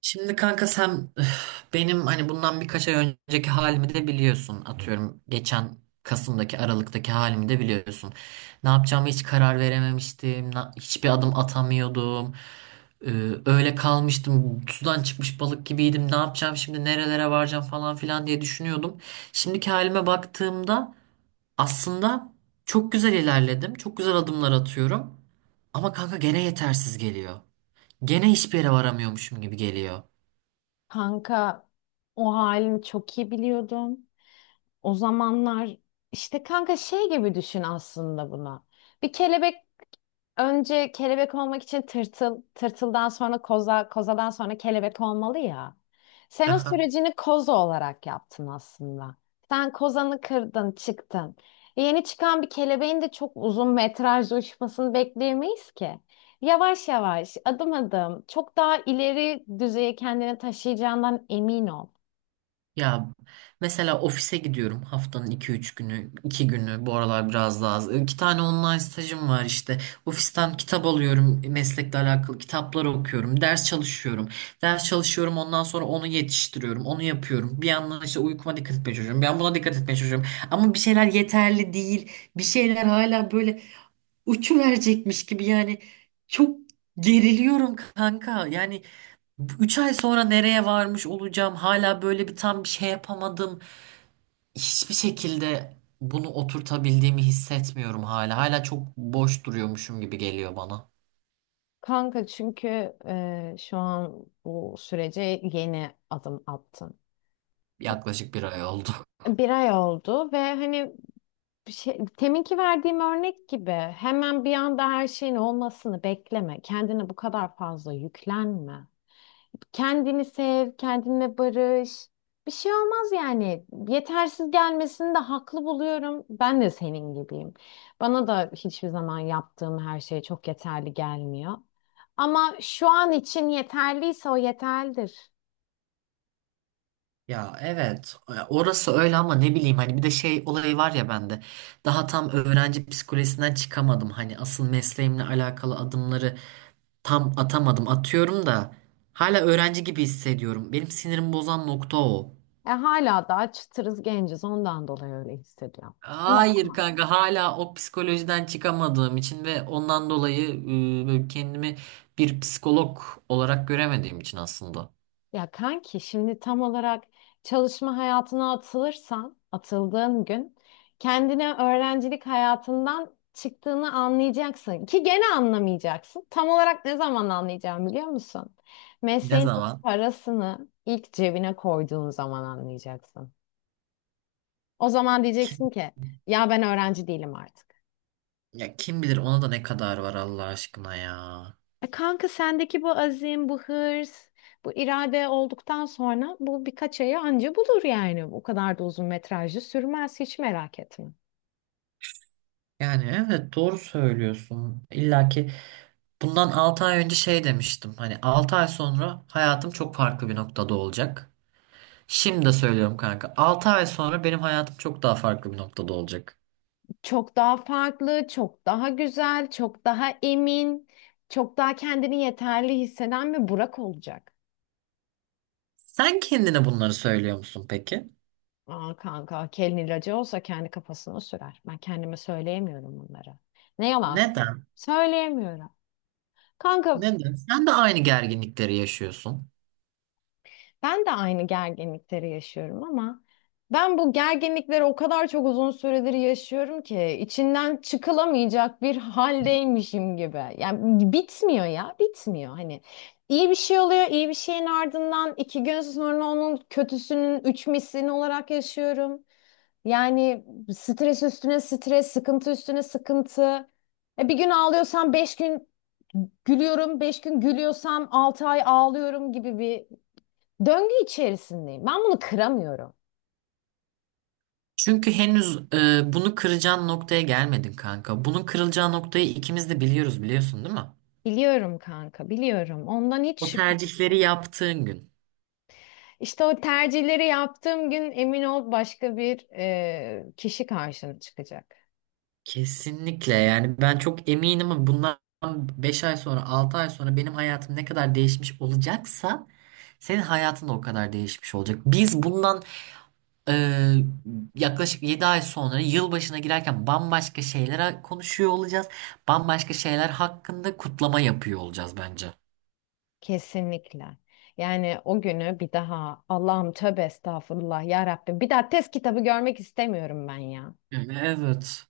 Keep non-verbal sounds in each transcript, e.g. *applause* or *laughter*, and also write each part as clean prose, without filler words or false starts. Şimdi kanka sen öf, benim hani bundan birkaç ay önceki halimi de biliyorsun. Atıyorum geçen Kasım'daki Aralık'taki halimi de biliyorsun. Ne yapacağımı hiç karar verememiştim. Hiçbir adım atamıyordum. Ee, öyle kalmıştım. Sudan çıkmış balık gibiydim. Ne yapacağım şimdi nerelere varacağım falan filan diye düşünüyordum. Şimdiki halime baktığımda aslında çok güzel ilerledim. Çok güzel adımlar atıyorum. Ama kanka gene yetersiz geliyor. Gene hiçbir yere varamıyormuşum gibi geliyor. Kanka o halini çok iyi biliyordum. O zamanlar işte kanka şey gibi düşün aslında buna. Bir kelebek önce kelebek olmak için tırtıl, tırtıldan sonra koza, kozadan sonra kelebek olmalı ya. Sen o Aha. sürecini koza olarak yaptın aslında. Sen kozanı kırdın, çıktın. Yeni çıkan bir kelebeğin de çok uzun metrajlı uçmasını bekleyemeyiz ki. Yavaş yavaş, adım adım, çok daha ileri düzeye kendini taşıyacağından emin ol. Ya mesela ofise gidiyorum haftanın 2-3 günü, 2 günü bu aralar biraz daha az. 2 tane online stajım var işte. Ofisten kitap alıyorum, meslekle alakalı kitaplar okuyorum, ders çalışıyorum. Ders çalışıyorum ondan sonra onu yetiştiriyorum, onu yapıyorum. Bir yandan işte uykuma dikkat etmeye çalışıyorum, ben buna dikkat etmeye çalışıyorum. Ama bir şeyler yeterli değil, bir şeyler hala böyle uçuverecekmiş gibi yani çok geriliyorum kanka. Yani 3 ay sonra nereye varmış olacağım? Hala böyle bir tam bir şey yapamadım. Hiçbir şekilde bunu oturtabildiğimi hissetmiyorum hala. Hala çok boş duruyormuşum gibi geliyor bana. Kanka çünkü şu an bu sürece yeni adım attın. Yaklaşık 1 ay oldu. Bir ay oldu ve hani bir şey, teminki verdiğim örnek gibi hemen bir anda her şeyin olmasını bekleme. Kendine bu kadar fazla yüklenme. Kendini sev, kendinle barış. Bir şey olmaz yani. Yetersiz gelmesini de haklı buluyorum. Ben de senin gibiyim. Bana da hiçbir zaman yaptığım her şey çok yeterli gelmiyor. Ama şu an için yeterliyse o yeterlidir. Ya evet orası öyle ama ne bileyim hani bir de şey olayı var ya bende daha tam öğrenci psikolojisinden çıkamadım hani asıl mesleğimle alakalı adımları tam atamadım atıyorum da hala öğrenci gibi hissediyorum benim sinirimi bozan nokta o. E hala daha çıtırız genciz ondan dolayı öyle hissediyorum. Ama Hayır kanka hala o psikolojiden çıkamadığım için ve ondan dolayı böyle kendimi bir psikolog olarak göremediğim için aslında. Ya kanki şimdi tam olarak çalışma hayatına atılırsan, atıldığın gün kendine öğrencilik hayatından çıktığını anlayacaksın ki gene anlamayacaksın. Tam olarak ne zaman anlayacağım biliyor musun? Ne Mesleğin zaman? parasını ilk cebine koyduğun zaman anlayacaksın. O zaman Kim, diyeceksin ki ya ben öğrenci değilim artık. ya kim bilir ona da ne kadar var Allah aşkına ya. E, kanka sendeki bu azim, bu hırs, bu irade olduktan sonra bu birkaç ayı anca bulur yani. O kadar da uzun metrajlı sürmez hiç merak etme. Yani evet doğru söylüyorsun. İlla ki bundan 6 ay önce şey demiştim. Hani 6 ay sonra hayatım çok farklı bir noktada olacak. Şimdi de söylüyorum kanka. 6 ay sonra benim hayatım çok daha farklı bir noktada olacak. Çok daha farklı, çok daha güzel, çok daha emin, çok daha kendini yeterli hisseden bir Burak olacak. Sen kendine bunları söylüyor musun peki? Aa kanka, kelin ilacı olsa kendi kafasına sürer. Ben kendime söyleyemiyorum bunları. Ne yalan söyleyeyim. Neden? Söyleyemiyorum. Kanka, Neden? Sen de aynı gerginlikleri yaşıyorsun. ben de aynı gerginlikleri yaşıyorum ama ben bu gerginlikleri o kadar çok uzun süredir yaşıyorum ki içinden çıkılamayacak bir haldeymişim gibi. Yani bitmiyor ya, bitmiyor. Hani iyi bir şey oluyor, iyi bir şeyin ardından iki gün sonra onun kötüsünün üç mislini olarak yaşıyorum. Yani stres üstüne stres, sıkıntı üstüne sıkıntı. E bir gün ağlıyorsam beş gün gülüyorum, beş gün gülüyorsam altı ay ağlıyorum gibi bir döngü içerisindeyim. Ben bunu kıramıyorum. Çünkü henüz bunu kıracağın noktaya gelmedin kanka. Bunun kırılacağı noktayı ikimiz de biliyoruz biliyorsun değil mi? Biliyorum kanka, biliyorum. Ondan hiç O şüphem yok. tercihleri yaptığın gün. İşte o tercihleri yaptığım gün emin ol başka bir kişi karşına çıkacak. Kesinlikle yani ben çok eminim ama bundan 5 ay sonra 6 ay sonra benim hayatım ne kadar değişmiş olacaksa senin hayatın da o kadar değişmiş olacak. Biz bundan Ee, yaklaşık 7 ay sonra yılbaşına girerken bambaşka şeyler konuşuyor olacağız. Bambaşka şeyler hakkında kutlama yapıyor olacağız bence. Kesinlikle. Yani o günü bir daha Allah'ım tövbe estağfurullah ya Rabbim bir daha test kitabı görmek istemiyorum ben ya. Evet.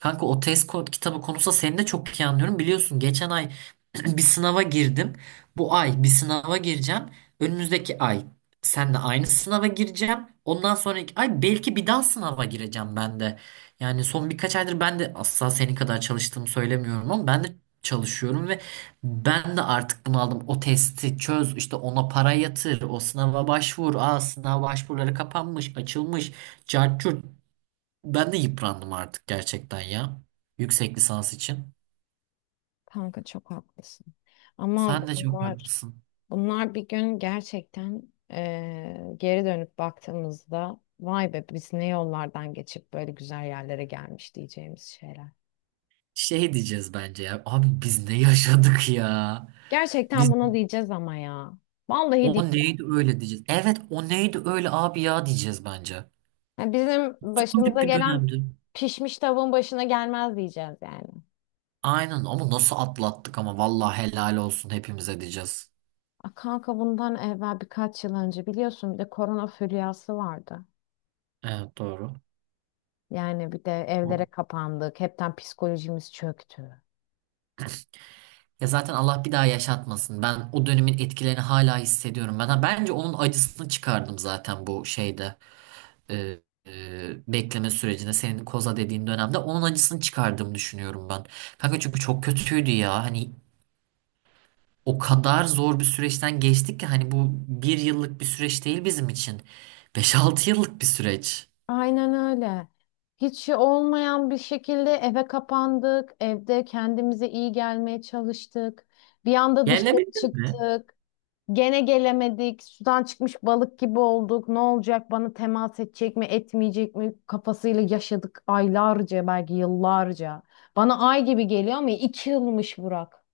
Kanka o test kod kitabı konusunda seni de çok iyi anlıyorum. Biliyorsun geçen ay *clears throat* bir sınava girdim. Bu ay bir sınava gireceğim. Önümüzdeki ay seninle aynı sınava gireceğim. Ondan sonraki ay belki bir daha sınava gireceğim ben de. Yani son birkaç aydır ben de asla senin kadar çalıştığımı söylemiyorum ama ben de çalışıyorum ve ben de artık bunaldım. O testi çöz, işte ona para yatır, o sınava başvur. Aa sınav başvuruları kapanmış, açılmış. Cart curt. Ben de yıprandım artık gerçekten ya. Yüksek lisans için. Kanka çok haklısın. Ama Sen de çok bunlar haklısın. Bunlar bir gün gerçekten geri dönüp baktığımızda vay be biz ne yollardan geçip böyle güzel yerlere gelmiş diyeceğimiz şeyler. Şey diyeceğiz bence ya. Abi biz ne yaşadık ya? Biz Gerçekten buna diyeceğiz ama ya. Vallahi o diyeceğiz. neydi öyle diyeceğiz. Evet o neydi öyle abi ya diyeceğiz bence. Ya bizim Çok başımıza garip bir gelen dönemdi. pişmiş tavuğun başına gelmez diyeceğiz yani. Aynen ama nasıl atlattık ama vallahi helal olsun hepimize diyeceğiz. A kanka bundan evvel birkaç yıl önce biliyorsun bir de korona furyası vardı. Evet doğru. Yani bir de evlere kapandık. Hepten psikolojimiz çöktü. Ya zaten Allah bir daha yaşatmasın. Ben o dönemin etkilerini hala hissediyorum. Ben bence onun acısını çıkardım zaten bu şeyde. e, bekleme sürecinde senin koza dediğin dönemde onun acısını çıkardığımı düşünüyorum ben. Kanka çünkü çok kötüydü ya. Hani o kadar zor bir süreçten geçtik ki hani bu 1 yıllık bir süreç değil bizim için. 5-6 yıllık bir süreç. Aynen öyle. Hiç şey olmayan bir şekilde eve kapandık. Evde kendimize iyi gelmeye çalıştık. Bir anda Yerle mi? dışarı çıktık. Gene gelemedik. Sudan çıkmış balık gibi olduk. Ne olacak? Bana temas edecek mi, etmeyecek mi? Kafasıyla yaşadık aylarca, belki yıllarca. Bana ay gibi geliyor ama iki yılmış Burak.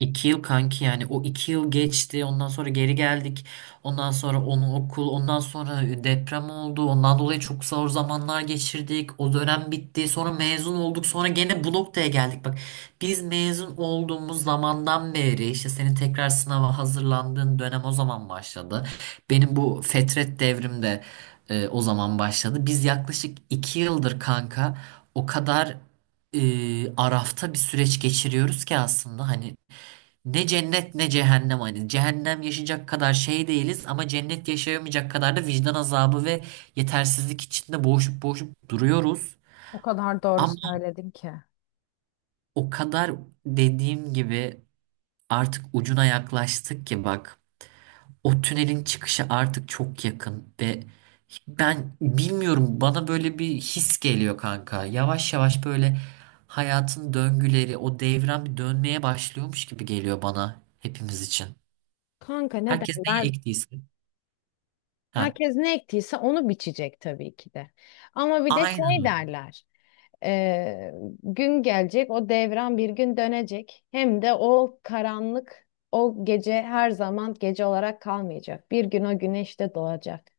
2 yıl kanki yani o 2 yıl geçti ondan sonra geri geldik ondan sonra onu okul ondan sonra deprem oldu ondan dolayı çok zor zamanlar geçirdik o dönem bitti sonra mezun olduk sonra gene bu noktaya geldik bak biz mezun olduğumuz zamandan beri işte senin tekrar sınava hazırlandığın dönem o zaman başladı benim bu fetret devrim de o zaman başladı biz yaklaşık 2 yıldır kanka o kadar arafta bir süreç geçiriyoruz ki aslında hani ne cennet ne cehennem hani. Cehennem yaşayacak kadar şey değiliz ama cennet yaşayamayacak kadar da vicdan azabı ve yetersizlik içinde boğuşup boğuşup duruyoruz. O kadar doğru Ama söyledin ki. o kadar dediğim gibi artık ucuna yaklaştık ki bak o tünelin çıkışı artık çok yakın ve ben bilmiyorum bana böyle bir his geliyor kanka. Yavaş yavaş böyle hayatın döngüleri o devran bir dönmeye başlıyormuş gibi geliyor bana hepimiz için. Kanka ne Herkes neyi derler? ektiyse. Ha. Herkes ne ektiyse onu biçecek tabii ki de. Ama bir de Aynen şey öyle. derler. e, Gün gelecek, o devran bir gün dönecek. Hem de o karanlık, o gece her zaman gece olarak kalmayacak. Bir gün o güneş de doğacak.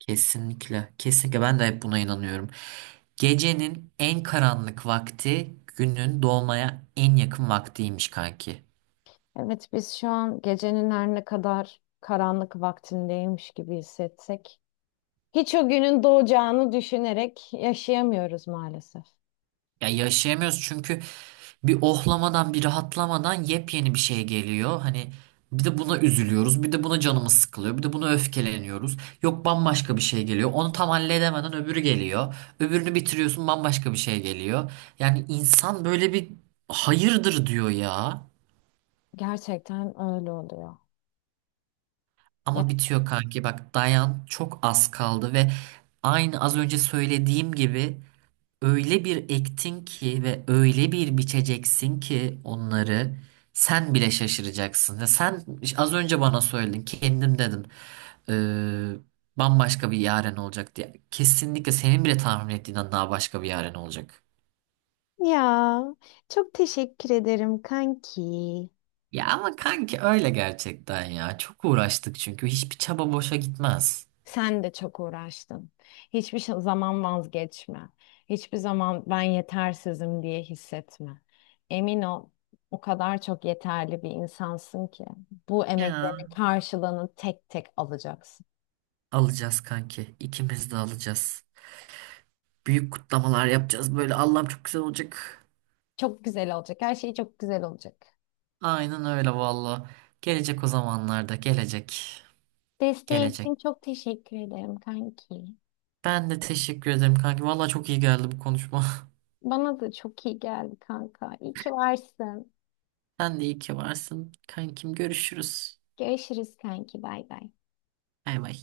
Kesinlikle. Kesinlikle ben de hep buna inanıyorum. Gecenin en karanlık vakti günün doğmaya en yakın vaktiymiş kanki. Evet, biz şu an gecenin her ne kadar karanlık vaktindeymiş gibi hissetsek, hiç o günün doğacağını düşünerek yaşayamıyoruz maalesef. Ya yaşayamıyoruz çünkü bir ohlamadan bir rahatlamadan yepyeni bir şey geliyor. Hani bir de buna üzülüyoruz, bir de buna canımız sıkılıyor, bir de buna öfkeleniyoruz. Yok bambaşka bir şey geliyor. Onu tam halledemeden öbürü geliyor. Öbürünü bitiriyorsun bambaşka bir şey geliyor. Yani insan böyle bir hayırdır diyor ya. Gerçekten öyle oluyor. Ama bitiyor kanki bak dayan çok az kaldı ve aynı az önce söylediğim gibi öyle bir ektin ki ve öyle bir biçeceksin ki onları sen bile şaşıracaksın. Ve sen az önce bana söyledin kendim dedin "Ee, bambaşka bir yaren olacak diye. Kesinlikle senin bile tahmin ettiğinden daha başka bir yaren olacak. Ya çok teşekkür ederim kanki. Ya ama kanki öyle gerçekten ya çok uğraştık çünkü hiçbir çaba boşa gitmez. Sen de çok uğraştın. Hiçbir zaman vazgeçme. Hiçbir zaman ben yetersizim diye hissetme. Emin ol, o kadar çok yeterli bir insansın ki bu Ya. emeklerin karşılığını tek tek alacaksın. Alacağız kanki. İkimiz de alacağız. Büyük kutlamalar yapacağız. Böyle Allah'ım çok güzel olacak. Çok güzel olacak. Her şey çok güzel olacak. Aynen öyle valla. Gelecek o zamanlarda. Gelecek. Desteğin Gelecek. için çok teşekkür ederim kanki. Ben de teşekkür ederim kanki. Valla çok iyi geldi bu konuşma. Bana da çok iyi geldi kanka. İyi ki varsın. *laughs* Sen de iyi ki varsın. Kankim görüşürüz. Görüşürüz kanki. Bay bay. Bay bay.